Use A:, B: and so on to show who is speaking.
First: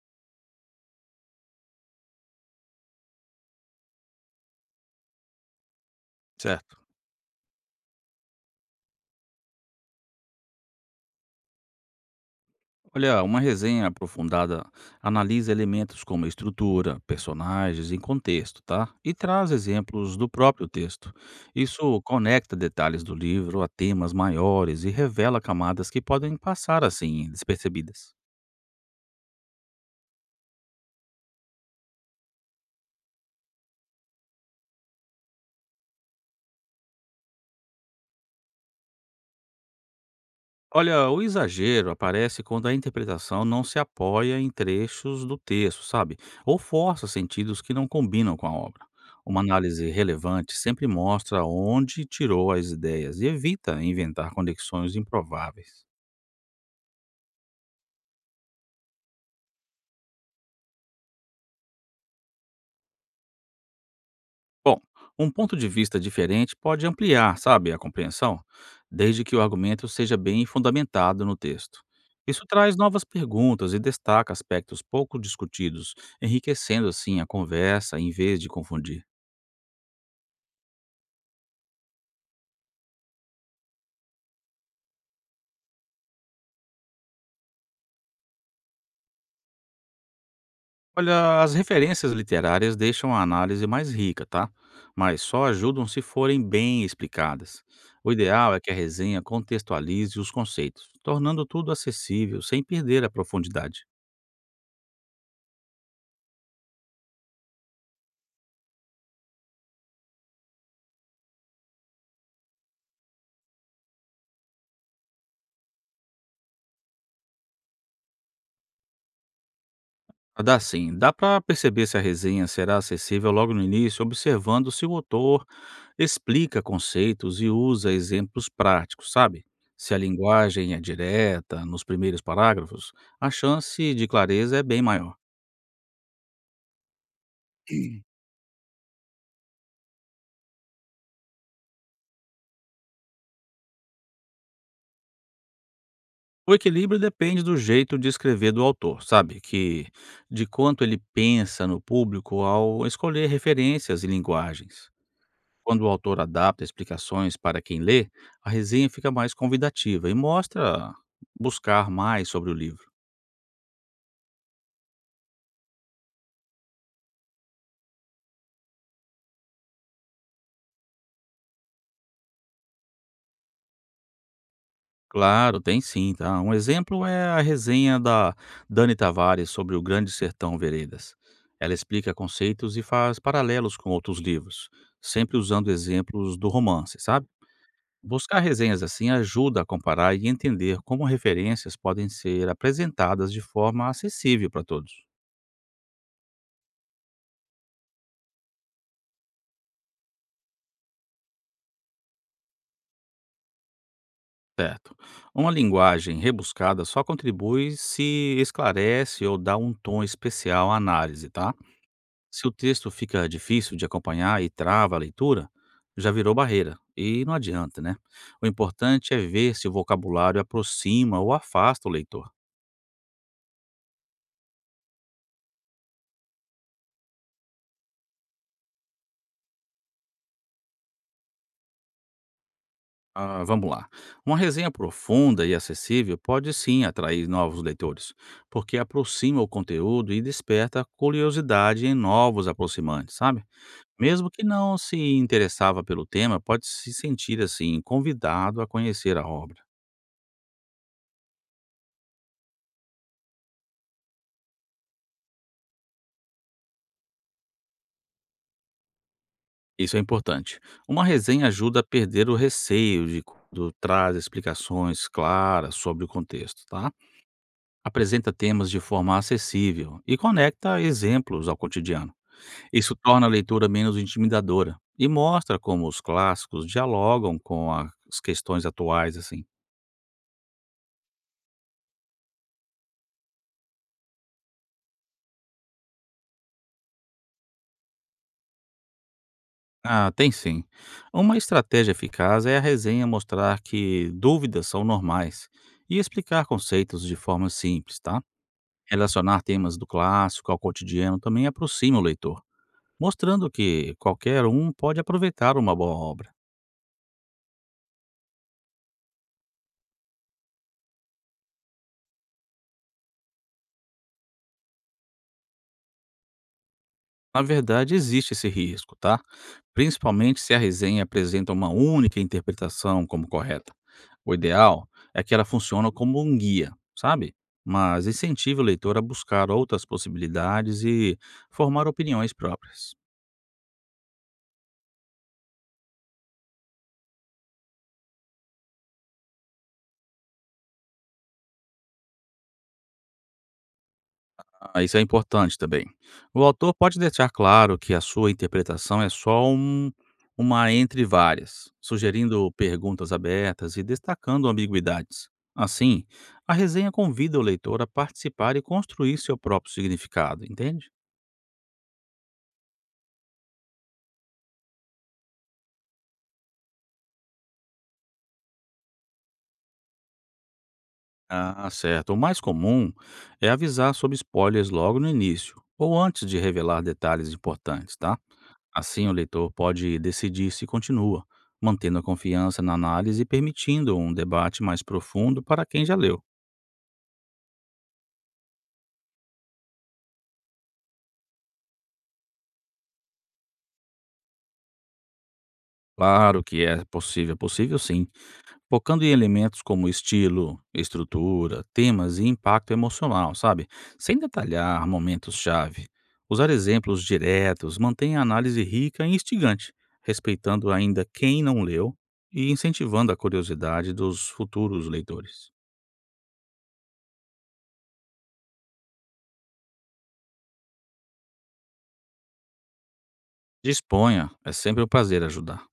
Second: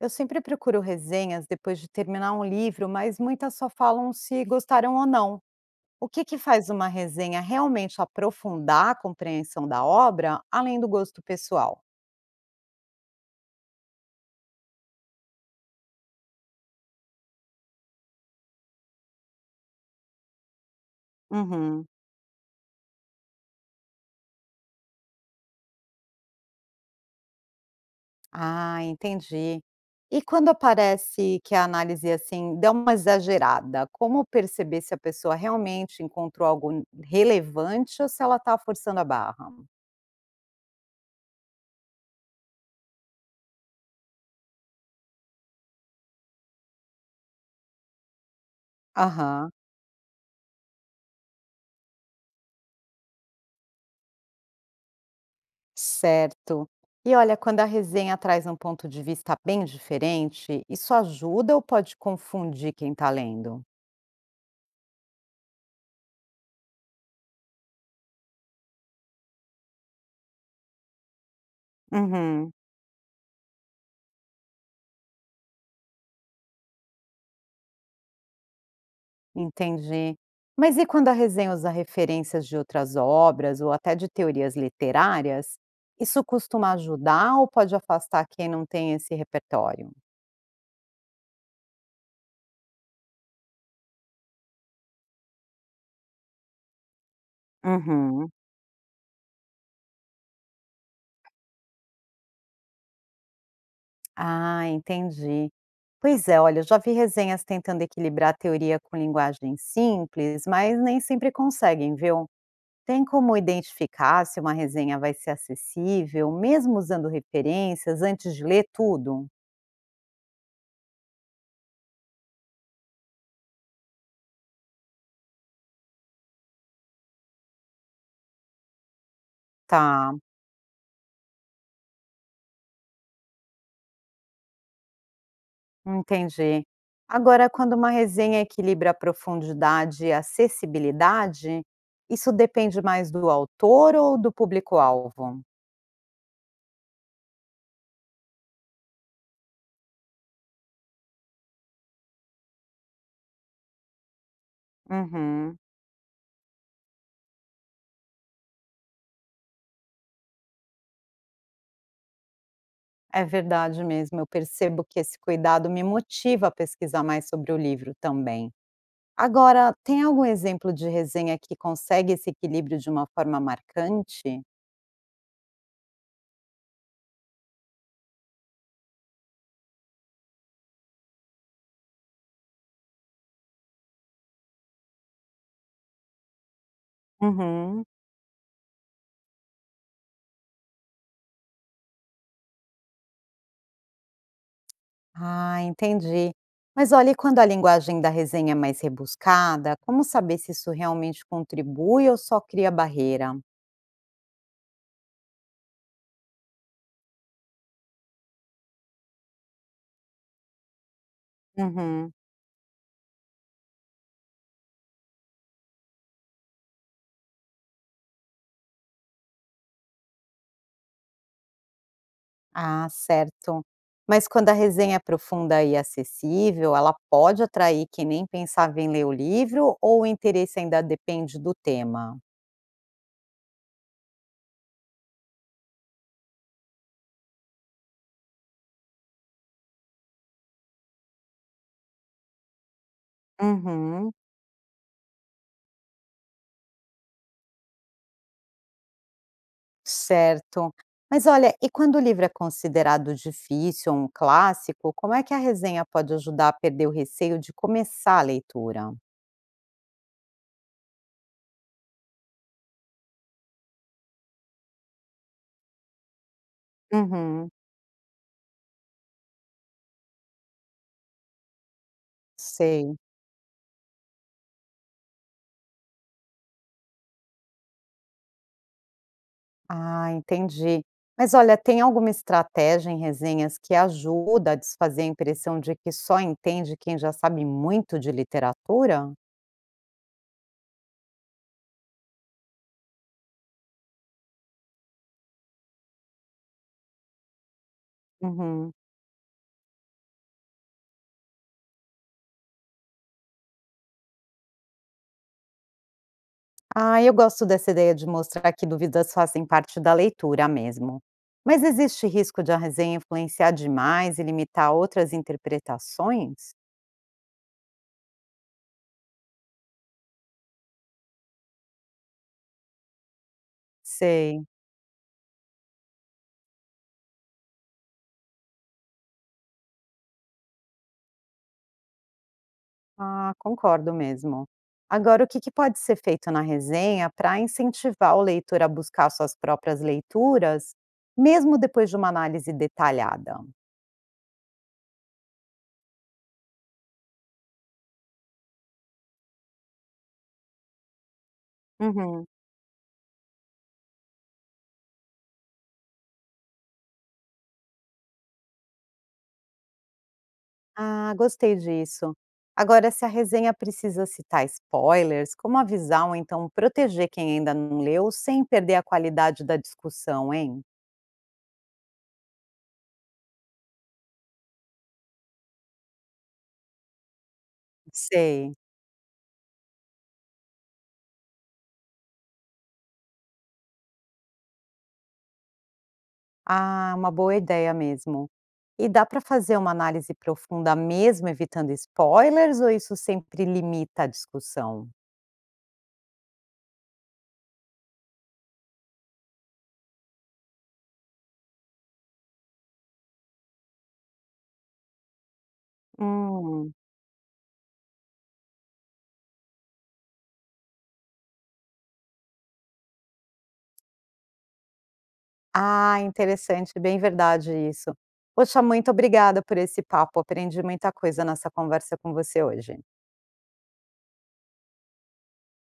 A: Eu sempre procuro resenhas depois de terminar um livro, mas muitas só falam se gostaram ou não. O que faz
B: Certo.
A: uma resenha realmente aprofundar a compreensão da obra, além do gosto pessoal?
B: Olha, uma resenha aprofundada analisa elementos como estrutura, personagens e contexto, tá? E traz exemplos do próprio texto.
A: Uhum.
B: Isso conecta detalhes do livro a temas maiores e revela camadas que podem passar assim despercebidas.
A: Ah, entendi. E quando aparece que a análise assim deu uma exagerada, como perceber se a pessoa realmente encontrou algo relevante ou se ela está forçando a barra?
B: Olha, o exagero aparece quando a interpretação não se apoia em trechos do texto, sabe? Ou força sentidos que não combinam com a obra. Uma
A: Aham.
B: análise relevante sempre mostra onde tirou as ideias e evita inventar conexões improváveis.
A: Certo. E olha, quando a resenha traz um ponto de vista bem diferente, isso ajuda ou pode confundir quem está lendo?
B: Bom, um ponto de vista diferente pode ampliar, sabe, a compreensão, desde que o argumento seja bem fundamentado no texto. Isso
A: Uhum.
B: traz novas perguntas e destaca aspectos pouco discutidos, enriquecendo assim a conversa em vez de confundir.
A: Entendi. Mas e quando a resenha usa referências de outras obras ou até de teorias literárias? Isso costuma ajudar ou pode afastar quem não tem esse repertório?
B: Olha, as referências literárias deixam a análise mais rica, tá? Mas só ajudam se forem bem explicadas. O
A: Uhum.
B: ideal é que a resenha contextualize os conceitos, tornando tudo acessível sem perder a profundidade.
A: Ah, entendi. Pois é, olha, eu já vi resenhas tentando equilibrar a teoria com linguagem simples, mas nem sempre conseguem, viu? Tem como identificar se uma resenha vai ser acessível, mesmo usando referências, antes de ler tudo?
B: Ah, dá sim. Dá para perceber se a resenha será acessível logo no início, observando se o autor explica conceitos e usa exemplos práticos, sabe? Se a
A: Tá,
B: linguagem é direta nos primeiros parágrafos, a chance de clareza é bem maior.
A: entendi. Agora, quando uma resenha equilibra profundidade e acessibilidade, isso depende mais do autor ou do público-alvo?
B: O equilíbrio depende do jeito de escrever do autor, sabe? Que de quanto ele pensa no público ao escolher referências e linguagens.
A: Uhum,
B: Quando o autor adapta explicações para quem lê, a resenha fica mais convidativa e mostra buscar mais sobre o livro.
A: é verdade mesmo. Eu percebo que esse cuidado me motiva a pesquisar mais sobre o livro também. Agora, tem algum exemplo de resenha que consegue esse equilíbrio de uma forma marcante?
B: Claro, tem sim, tá? Um exemplo é a resenha da Dani Tavares sobre o Grande Sertão Veredas. Ela explica conceitos e faz paralelos com outros livros, sempre usando exemplos do romance, sabe?
A: Uhum.
B: Buscar resenhas assim ajuda a comparar e entender como referências podem ser apresentadas de forma acessível para todos.
A: Ah, entendi. Mas olha, e quando a linguagem da resenha é mais rebuscada, como saber se isso realmente contribui ou só cria barreira?
B: Certo. Uma linguagem rebuscada só contribui se esclarece ou dá um tom especial à análise, tá?
A: Uhum.
B: Se o texto fica difícil de acompanhar e trava a leitura, já virou barreira e não adianta, né? O importante é ver se o vocabulário aproxima ou afasta o leitor.
A: Ah, certo. Mas quando a resenha é profunda e acessível, ela pode atrair quem nem pensava em ler o livro ou o interesse ainda depende do tema?
B: Ah, vamos lá. Uma resenha profunda e acessível pode sim atrair novos leitores, porque aproxima o conteúdo e desperta curiosidade em novos aproximantes, sabe?
A: Uhum,
B: Mesmo que não se interessava pelo tema, pode se sentir assim convidado a conhecer a obra.
A: certo. Mas olha, e quando o livro é considerado difícil ou um clássico, como é que a resenha pode ajudar a perder o receio de começar a leitura?
B: Isso é importante. Uma resenha ajuda a perder o receio de quando traz explicações claras sobre o contexto, tá?
A: Uhum,
B: Apresenta temas de forma acessível e conecta exemplos ao cotidiano. Isso
A: sei.
B: torna a leitura menos intimidadora e mostra como os clássicos dialogam com as questões atuais, assim.
A: Ah, entendi. Mas olha, tem alguma estratégia em resenhas que ajuda a desfazer a impressão de que só entende quem já sabe muito de literatura?
B: Ah, tem sim. Uma estratégia eficaz é a resenha mostrar que dúvidas são normais e explicar conceitos de forma simples, tá?
A: Uhum.
B: Relacionar temas do clássico ao cotidiano também aproxima o leitor, mostrando que qualquer um pode aproveitar uma boa obra.
A: Ah, eu gosto dessa ideia de mostrar que dúvidas fazem parte da leitura mesmo. Mas existe risco de a resenha influenciar demais e limitar outras interpretações?
B: Na verdade, existe esse risco, tá? Principalmente se a resenha apresenta uma única interpretação como correta. O
A: Sei.
B: ideal é que ela funcione como um guia, sabe? Mas incentive o leitor a buscar outras possibilidades e formar opiniões próprias.
A: Ah, concordo mesmo. Agora, o que pode ser feito na resenha para incentivar o leitor a buscar suas próprias leituras, mesmo depois de uma análise detalhada?
B: Ah, isso é importante também. O autor pode deixar claro que a sua interpretação é só uma entre várias,
A: Uhum.
B: sugerindo perguntas abertas e destacando ambiguidades. Assim, a resenha convida o leitor a participar e construir seu próprio significado, entende?
A: Ah, gostei disso. Agora, se a resenha precisa citar spoilers, como avisar ou então proteger quem ainda não leu sem perder a qualidade da discussão, hein?
B: Ah, certo. O mais comum é avisar sobre spoilers logo no início, ou antes de revelar detalhes importantes, tá?
A: Sei.
B: Assim o leitor pode decidir se continua, mantendo a confiança na análise e permitindo um debate mais profundo para quem já leu.
A: Ah, uma boa ideia mesmo. E dá para fazer uma análise profunda mesmo evitando spoilers ou isso sempre limita a discussão?
B: Claro que é possível sim, focando em elementos como estilo, estrutura, temas e impacto emocional, sabe? Sem detalhar momentos-chave. Usar
A: Hum.
B: exemplos diretos mantém a análise rica e instigante, respeitando ainda quem não leu e incentivando a curiosidade dos futuros leitores.
A: Ah, interessante, bem verdade isso. Poxa, muito obrigada por esse papo. Aprendi muita coisa nessa conversa com você hoje.
B: Disponha, é sempre um prazer ajudar.